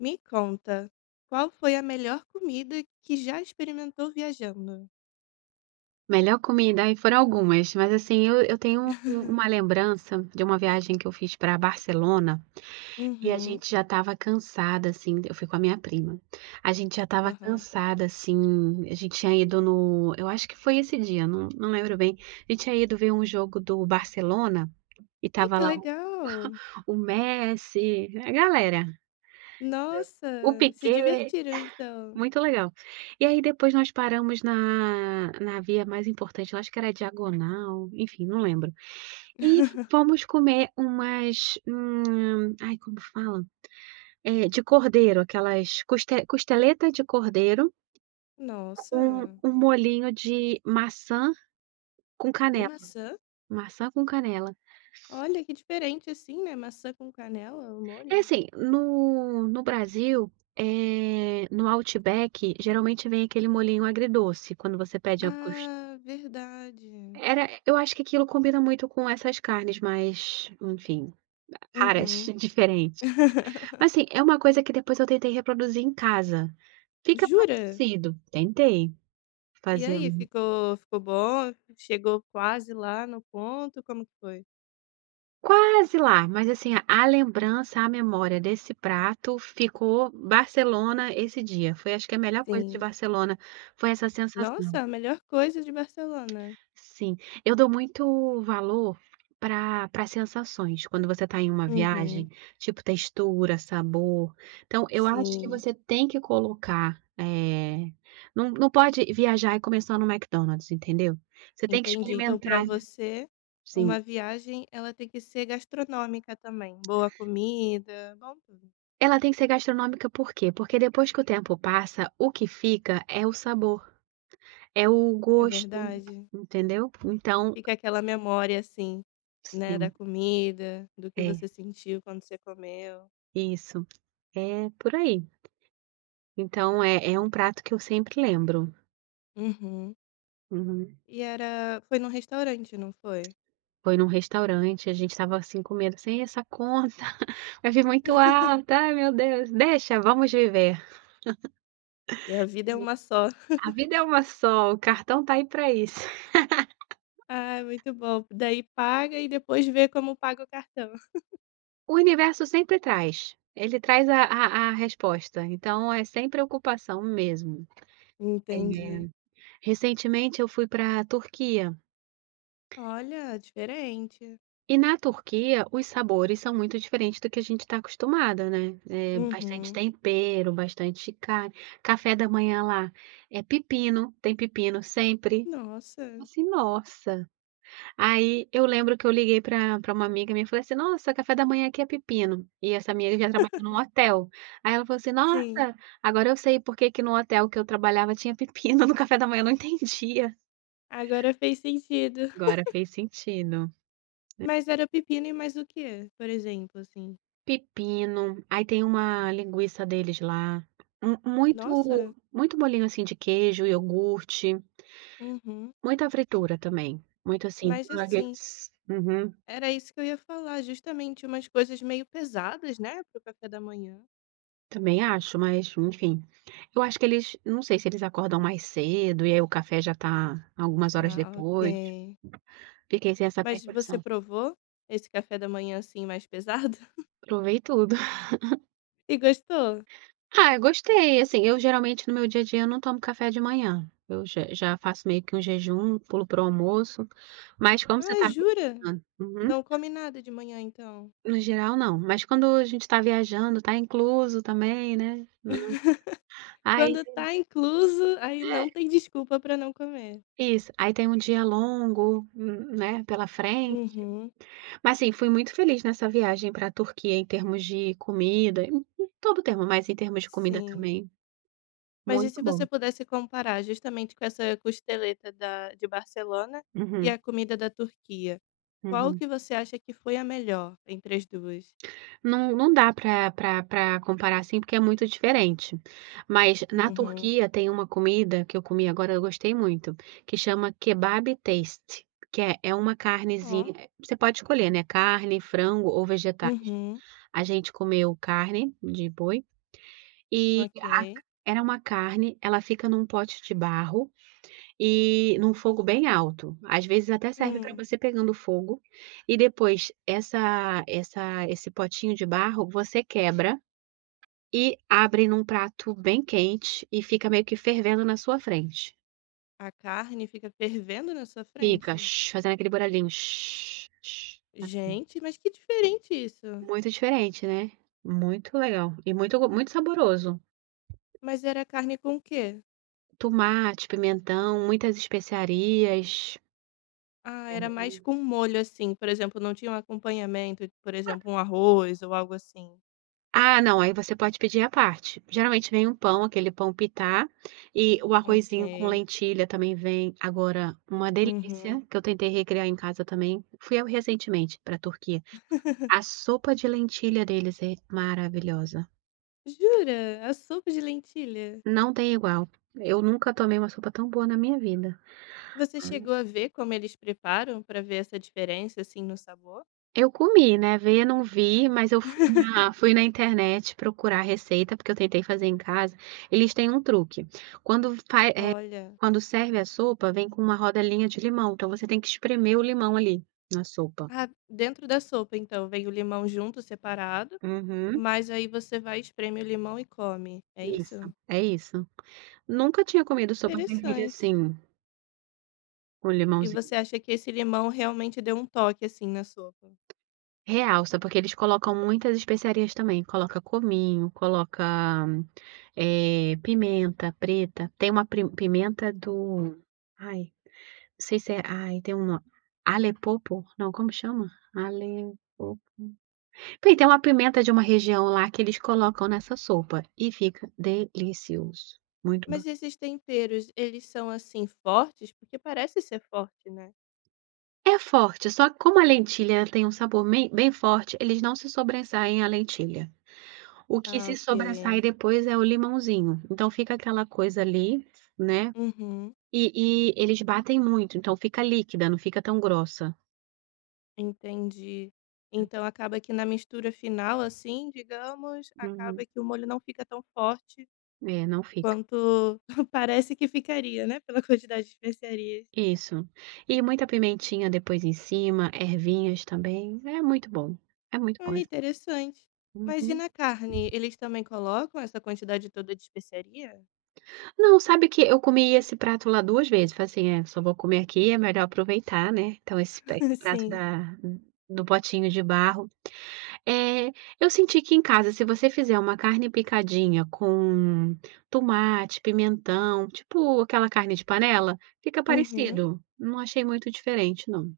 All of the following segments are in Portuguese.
Me conta, qual foi a melhor comida que já experimentou viajando? Melhor comida, aí, foram algumas mas assim eu eu tenho uma lembrança de uma viagem que eu fiz pra Barcelona, e a Uhum. gente já estava cansada, assim, eu fui com a minha prima, a gente já estava Aham. cansada, assim, a gente tinha ido no, eu acho que foi esse dia não não lembro bem, a gente tinha ido ver jogo do Barcelona, e Ai estava que lá o legal. o Messi, a galera, o Nossa se Piquét, divertiram então. muito legal, e aí depois nós paramos na na via mais importante eu acho que era diagonal, enfim não lembro, e fomos comer umas, hum, ai como fala, eh, de cordeiro aquelas cos costeleta de cordeiro. Com Nossa. o molhinho de maçã com De canela, maçã? maçã com canela. Olha que diferente assim, né, maçã com canela o É molho. assim, no no Brasil, eh, no Outback geralmente vem aquele molhinho agridoce, quando você pede a cos Ah, verdade. Era, eu acho que aquilo combina muito com essas carnes mais, enfim, caras, Uhum. diferentes. Mas assim, é uma coisa que depois eu tentei reproduzir em casa. Fica Jura? parecido, tentei, E aí fazendo ficou ficou bom? Chegou quase lá no ponto como que foi? Quase lá. Mas, assim, a lembrança; a memória desse prato, ficou Barcelona, esse dia. Foi acho que a melhor coisa de Sim. Barcelona foi essa sensação. Nossa! A melhor coisa de Barcelona. Sim. Eu dou muito valor pra pra sensações. Quando você tá em uma Uhum. viagem. Tipo textura, sabor. Então, eu acho que Sim. você tem que colocar, eh, não não pode viajar e comer só no McDonald's, entendeu. Você tem que Entendi. Então pra experimentar você, sim. uma viagem ela tem que ser gastronômica também. Boa comida, bom tudo. Ela tem que ser gastronômica, por quê? Porque depois que o tempo passa, o que fica é o sabor. É o É gosto, verdade. entendeu. Então. Fica aquela memória assim, né, da Sim. comida. Do que É. você sentiu quando você comeu. Isso. É por aí. Então, é é um prato que eu sempre lembro. Uhum. Uhum. E era foi num restaurante, não foi? Foi num restaurante a gente estava assim com medo: "E essa conta? Vai vir muito alta. Ai, meu Deus! Deixa! Vamos viver." E a vida é uma só. E a vida é uma só. O cartão tá aí pra isso. Ai, muito bom! Daí paga e depois vê como paga o cartão. O universo sempre traz. Ele traz a a a resposta. Então, é sem preocupação mesmo. É. Entendi. Recentemente eu fui pra Turquia. Olha! Diferente. E na Turquia, os sabores são muito diferentes do que a gente tá acostumada, né. É, bastante Uhum. tempero, bastante carne. Café da manhã lá é pepino. Tem pepino sempre. Nossa! Assim, nossa! Aí, eu lembro que eu liguei pra pra uma amiga minha e falei assim: "Nossa, café da manhã aqui é pepino." E essa minha amiga, ela trabalhava num hotel. Aí ela falou assim: Sim. "Nossa! Agora eu sei porque que no hotel que eu trabalhava tinha pepino no café da manhã. Eu não entendia." Agora fez sentido! Agora fez sentido. É. Mas, era pepino e mais o quê? Por exemplo, assim. Pepino. Aí tem uma linguiça deles lá. Mu Nossa! muito muito bolinho, assim de queijo, iogurte. Uhum. Muita fritura também. Muito assim, Mas [unintelligible] assim uhum. era isso que eu ia falar, justamente. Umas coisas meio pesadas, né, para o café da manhã. Também acho, mas, enfim. Eu acho que eles não sei se eles acordam mais cedo, e aí o café já tá algumas horas Ah, depois. OK. Fiquei sem essa Mas você percepção. provou, esse café da manhã, assim, mais pesado? Provei tudo. E gostou? Ah, eu gostei. Assim, eu geralmente no meu dia a dia não tomo café de manhã. Eu já já faço meio que um jejum; pulo para o almoço. Mas como você Ai, tá jura? viajando uhum. Não come nada de manhã então. No geral, não. Mas quando a gente tá viajando, tá incluso também, né. Hum. Aí. Quando tá incluso, aí É. não tem desculpa pra não comer. Isso. Aí tem um dia longo, n né, pela frente. Uhum. Mas, assim, fui muito feliz nessa viagem pra Turquia, em termos de comida em em em todo o termo, mas em termos de comida Sim. também. Mas e Muito se bom. você pudesse comparar, justamente com essa costeleta da de Barcelona e Uhum. a comida da Turquia. Qual Uhum. que você acha que foi a melhor entre as 2? Não não dá pra pra pra comparar assim, porque é muito diferente. Mas, na Uhum. Turquia, tem uma comida que eu comi agora eu gostei muito. Que chama Kebabı Testi Que é é uma Oh! carnezinha você pode escolher, né, carne, frango ou vegetais. Uhum. A gente comeu carne, de boi, e a c OK. era uma carne; ela fica num pote de barro, e num fogo bem alto. Às vezes até serve pra Hum. você pegando fogo, e depois essa essa esse potinho de barro, você quebra, e abre num prato bem quente, e fica meio que fervendo na sua frente. A carne fica fervendo na sua Fica. frente? Fazendo aquele barulhinho assim. Gente, mas que diferente isso! Muito diferente, né. Muito legal. E muito ro muito saboroso. Mas era carne com o quê? Tomate, pimentão, muitas especiarias. Ah, era mais Uhum. com molho, assim, por exemplo, não tinha um acompanhamento, por Ah. exemplo, um arroz ou algo assim. Ah, não. Aí você pode pedir à parte. Geralmente vem um pão aquele pão pitá, e o arrozinho com OK. lentilha também vem agora uma delícia, Uhum. que eu tentei recriar em casa também. Fui eu, recentemente, pra Turquia. A sopa de lentilha deles é maravilhosa. Jura? A sopa de lentilha? Não tem igual. Eu nunca tomei uma sopa tão boa na minha vida. Você Hum. chegou a ver como eles preparam, pra ver essa diferença, assim, no sabor? Eu comi, né, ver eu não vi, mas eu fui na fui na internet procurar a receita, porque eu tentei fazer em casa, eles têm um truque, quando f vai, eh, Olha. quando serve a sopa, vem com uma rodelinha de limão, então você tem que espremer o limão ali, na sopa. Ah, dentro da sopa então vem o limão junto, separado, Uhum. mas aí você vai espremer o limão e come, é Isso, isso? é isso. Nunca tinha comido sopa de ervilha Interessante. assim com E limãozinho. você acha que esse limão realmente deu um toque assim na sopa? Realça, porque eles colocam muitas especiarias também, coloca cominho, coloca, eh, pimenta preta, tem uma pri pimenta do, ai, não sei se é ai tem uma, alepopo não como chama? Alepopo, porque tem uma pimenta de uma região lá que eles colocam nessa sopa, e fica delicioso, muito ba Mas esses temperos eles são, assim, fortes? Porque parece ser forte, né. É forte, só que como a lentilha tem um sabor bem bem forte, eles não se sobressaem à lentilha, o que Ah se sobressai ok. depois é o limãozinho, então fica aquela coisa ali, né, Uhum. e e eles batem muito, então fica líquida, não fica tão grossa. Entendi, então acaba que na mistura final, assim, digamos, acaba Uhum. que o molho não fica tão forte É, não fica. quanto parece que ficaria né pela quantidade de especiarias. Isso, e muita pimentinha depois em cima, ervinhas também, é muito bom, é muito bom Olha essa interessante, mas e Uhum. na carne, eles também colocam essa quantidade toda de especiaria? Não, sabe que eu comi esse prato lá 2 vezes, foi assim: "É se eu vou comer aqui, é melhor aproveitar né, então esse pe esse prato Sim. da do potinho de barro". Eh eu senti que em casa se você fizer uma carne picadinha com tomate, pimentão, tipo aquela carne de panela, fica Uhum. parecido. Não achei muito diferente não.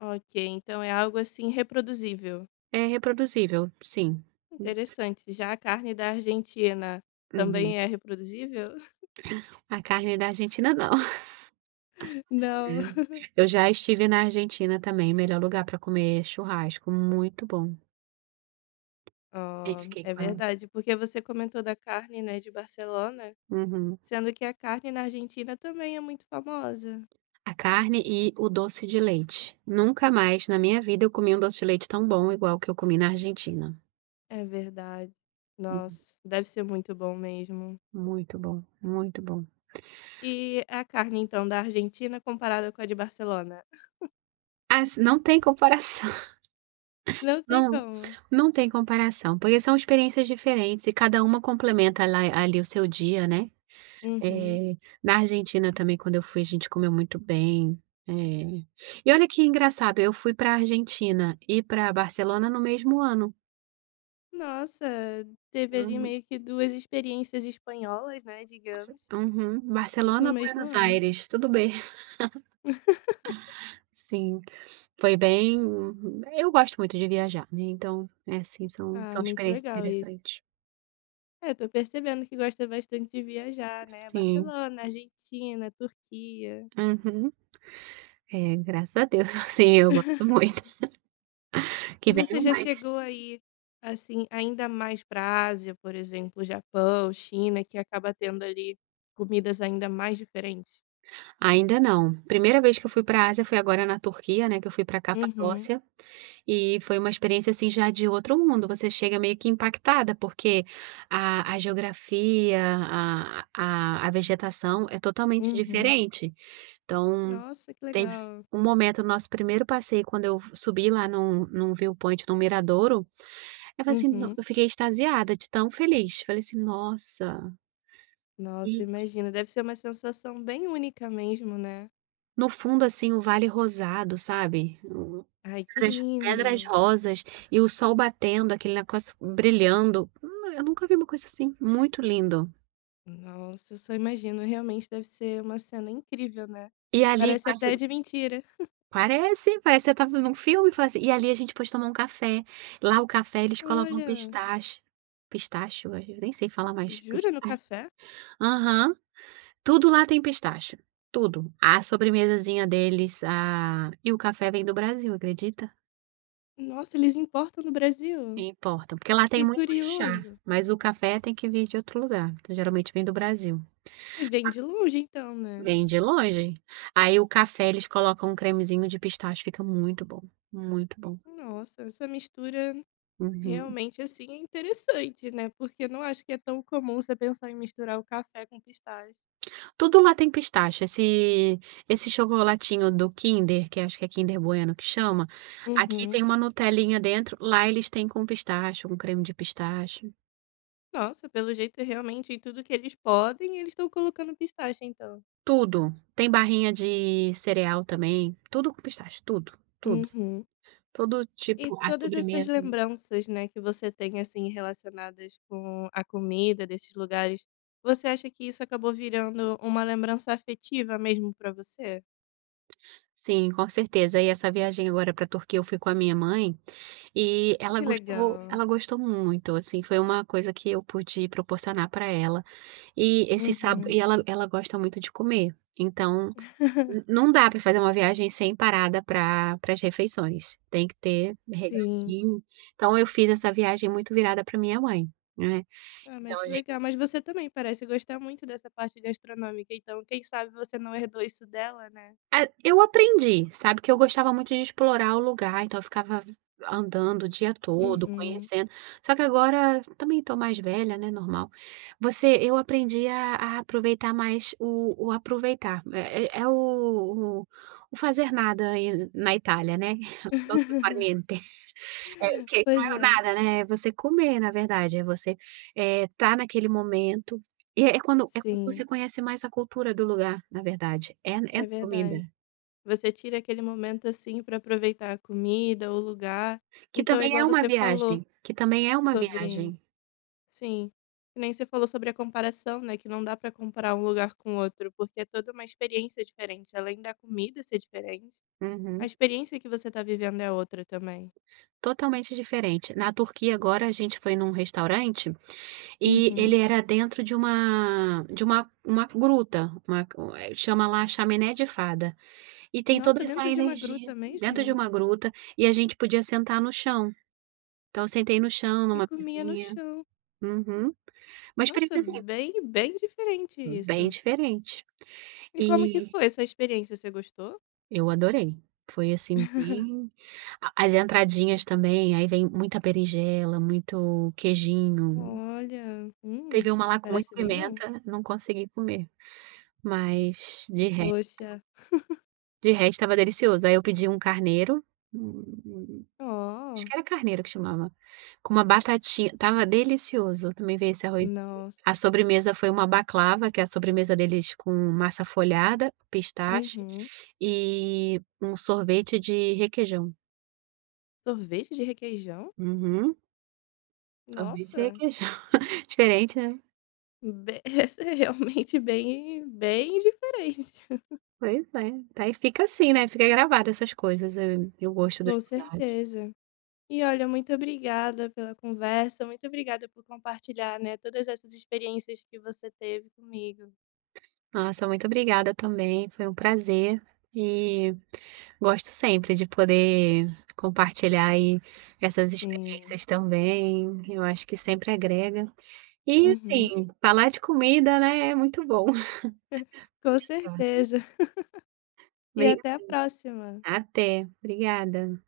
Ok, então é algo, assim, reproduzível. É reproduzível, sim. Hum. Interessante. Já a carne da Argentina Uhum. também é reproduzível? A carne da Argentina não. Não. Eu já estive na Argentina também, melhor lugar para comer churrasco, muito bom. Aí Ó, fiquei é com verdade porque você comentou da carne, né, de Barcelona Uhum. sendo que a carne na Argentina também é muito famosa. A carne e o doce de leite. Nunca mais na minha vida eu comi um doce de leite tão bom igual o que eu comi na Argentina. É verdade. Hum. Nossa deve ser muito bom mesmo. Muito bom, muito bom. E a carne então da Argentina comparada com a de Barcelona? Assi não tem comparação. Não tem Não, como? não tem comparação, porque são experiências diferentes e cada uma complementa ala ali o seu dia, né. Uhum. Eh, na Argentina também quando eu fui a gente comeu muito bem, eh, e olha que engraçado eu fui para a Argentina e para Barcelona no mesmo ano. Nossa teve ali Uhum. meio que 2 experiências espanholas, né, digamos. Uhum. no Barcelona, mesmo Buenos ano. Aires, tudo bem. Sim, foi bem, eu gosto muito de viajar, né, então assim são Ah são muito experiências legal isso. interessantes. É, tô percebendo que gosta bastante de viajar, né, Sim. Barcelona, Argentina, Turquia. Uhum. É, graças a Deus sim, eu gosto muito. E Que você venham já mais. chegou a ir, assim, ainda mais para Ásia, por exemplo, Japão, China, que acaba tendo ali comidas ainda mais diferentes? Ainda não. Primeira vez que eu fui para Ásia foi agora na Turquia, né, que eu fui para Uhum. Capadócia. E foi uma experiência, assim, já de outro mundo, você chega meio que impactada porque a a geografia, a a vegetação é totalmente Uhum. diferente. Então, Nossa que teve legal. um momento no nosso primeiro passeio quando eu f subi lá num num viewpoint do miradouro eu falei assim: "Não!" Uhum. eu fiquei extasiada de tão feliz, falei assim: "Nossa!". Nossa, E que imagino. Deve ser uma sensação bem única mesmo né? No fundo, assim, o vale rosado, sabe? Ai que Nas pedras lindo! rosas e o sol batendo, aquele negócio brilhando, hum, eu nunca vi uma coisa assim, muito lindo. Nossa só imagino realmente deve ser uma cena incrível né. E ali, Parece passa até de mentira. Parece, parece que você está vendo um filme e fala assim, e ali a gente pôde tomar um café. Lá o café eles colocam Olha. pistache pistache ué. Eu nem sei falar mais, pis Jura, no ai. café? Aham, tudo lá tem pistache, tudo. A sobremesazinha deles, a e o café vem do Brasil, acredita? Nossa eles importam do Brasil? Importam. Porque lá tem Que muito chá, curioso! mas o café tem que vir de outro lugar, então geralmente vem do Brasil. E vem de longe então, né? Vem de longe. Aí o café eles colocam um cremezinho de pistache, fica muito bom, muito bom. Nossa, essa mistura Uhum. realmente, assim, é interessante, né. Porque não acho que é tão comum você pensar em misturar o café com pistache. Tudo lá tem pistache, esse esse chocolatinho do Kinder, que acho que é Kinder Bueno que chama, aqui Uhum. tem uma "nutelinha" dentro, lá eles têm com pistache, com creme de pistache. Nossa pelo jeito é realmente tudo que eles podem, eles estão colocando pistache, então. Tudo. Tem barrinha de cereal também. Tudo com pistache, tudo. Tudo. Uhum. Todo E tipo as todas essas sobremesas. lembranças, né, que você tem assim relacionadas com a comida desses lugares. Você acha que isso acabou virando uma lembrança afetiva mesmo pra você? Sim, com certeza. E essa viagem agora pra Turquia, eu fui com a minha mãe, e Ah ela que gostou, legal! ela gostou muito, assim, foi uma coisa que eu pude proporcionar pra ela. E esse sabo Uhum. e ela ela gosta muito de comer. Então, n não dá pra fazer uma viagem sem parada pra para as refeições. Tem que ter Sim. "regradinho". Então eu fiz essa viagem muito virada pra minha mãe, né, Ah então mas a que gente legal! Mas você também parece gostar muito dessa parte gastronômica, então quem sabe você não herdou isso dela, né? Ah eu aprendi, sabe, que eu gostava muito de explorar o lugar, então eu ficava an andando o dia todo Uhum. conhecendo. Só que agora também tô mais velha, né, normal. Você eu aprendi a a aproveitar mais o o aproveitar é é o o o fazer nada aí na Itália né, o dolce far niente. É o que que não Pois é o é. nada, né, é você comer na verdade, é você, eh, estar naquele momento, e é quando é quando você Sim. conhece mais a cultura do lugar, na verdade, é é É na comida. verdade. Você tira aquele momento assim pra aproveitar a comida o lugar Que então é também é igual uma você falou viagem, que também é uma sobre viagem. sim, que nem você falou sobre a comparação né que não dá para comparar um lugar com o outro, porque é toda uma experiência diferente além da comida ser diferente, a Uhum. experiência que você tá vivendo é outra também. Totalmente diferente. Na Turquia agora a gente foi em um restaurante, e ele Uhum. era dentro de uma de uma uma gruta, uma chama lá chaminé de fada. E tem Nossa toda essa dentro de uma gruta energia dentro de mesmo? uma gruta e a gente podia sentar no chão. Então eu sentei no chão E numa comia no "mesinha" chão. Uhum. Mas Nossa precisa ir bem bem diferente Bem isso! diferente, E como que e foi essa experiência? Você gostou? eu adorei. Foi assim bem a as "entradinhas" também aí vem muita berinjela, muito "queijinho". Olha, hum. Teve uma lá com muita Parece bem bom. pimenta, não consegui comer. Mas, de resto Poxa. de resto estava delicioso, aí eu pedi um carneiro. [unintelligible] Acho Oh! que era carneiro que chamava, com uma "batatinha" estava delicioso também veio esse "arrozinho". Nossa! A sobremesa foi uma baclava, que é a sobremesa deles com massa folhada, pistache, Uhum. e um sorvete de requeijão. Sorvete de requeijão? Uhum. Sorvete de requeijão. Nossa! Diferente, né? Be essa é realmente bem, bem diferente. Pois é. Daí fica assim, né, fica gravado essas coisas, eh, eu gosto das Com cidades. certeza! E olha muito obrigada pela conversa. Muito obrigada por compartilhar, né, todas essas experiências que você teve comigo. Nossa, muito obrigada também, foi um prazer. E, gosto sempre de poder compartilhar aí essas Sim. experiências também. Eu acho que sempre agrega. E, Uhum. assim, falar de comida, né, é muito bom. Com Obrigada. certeza. E Obrigada. até a próxima. Até, obrigada.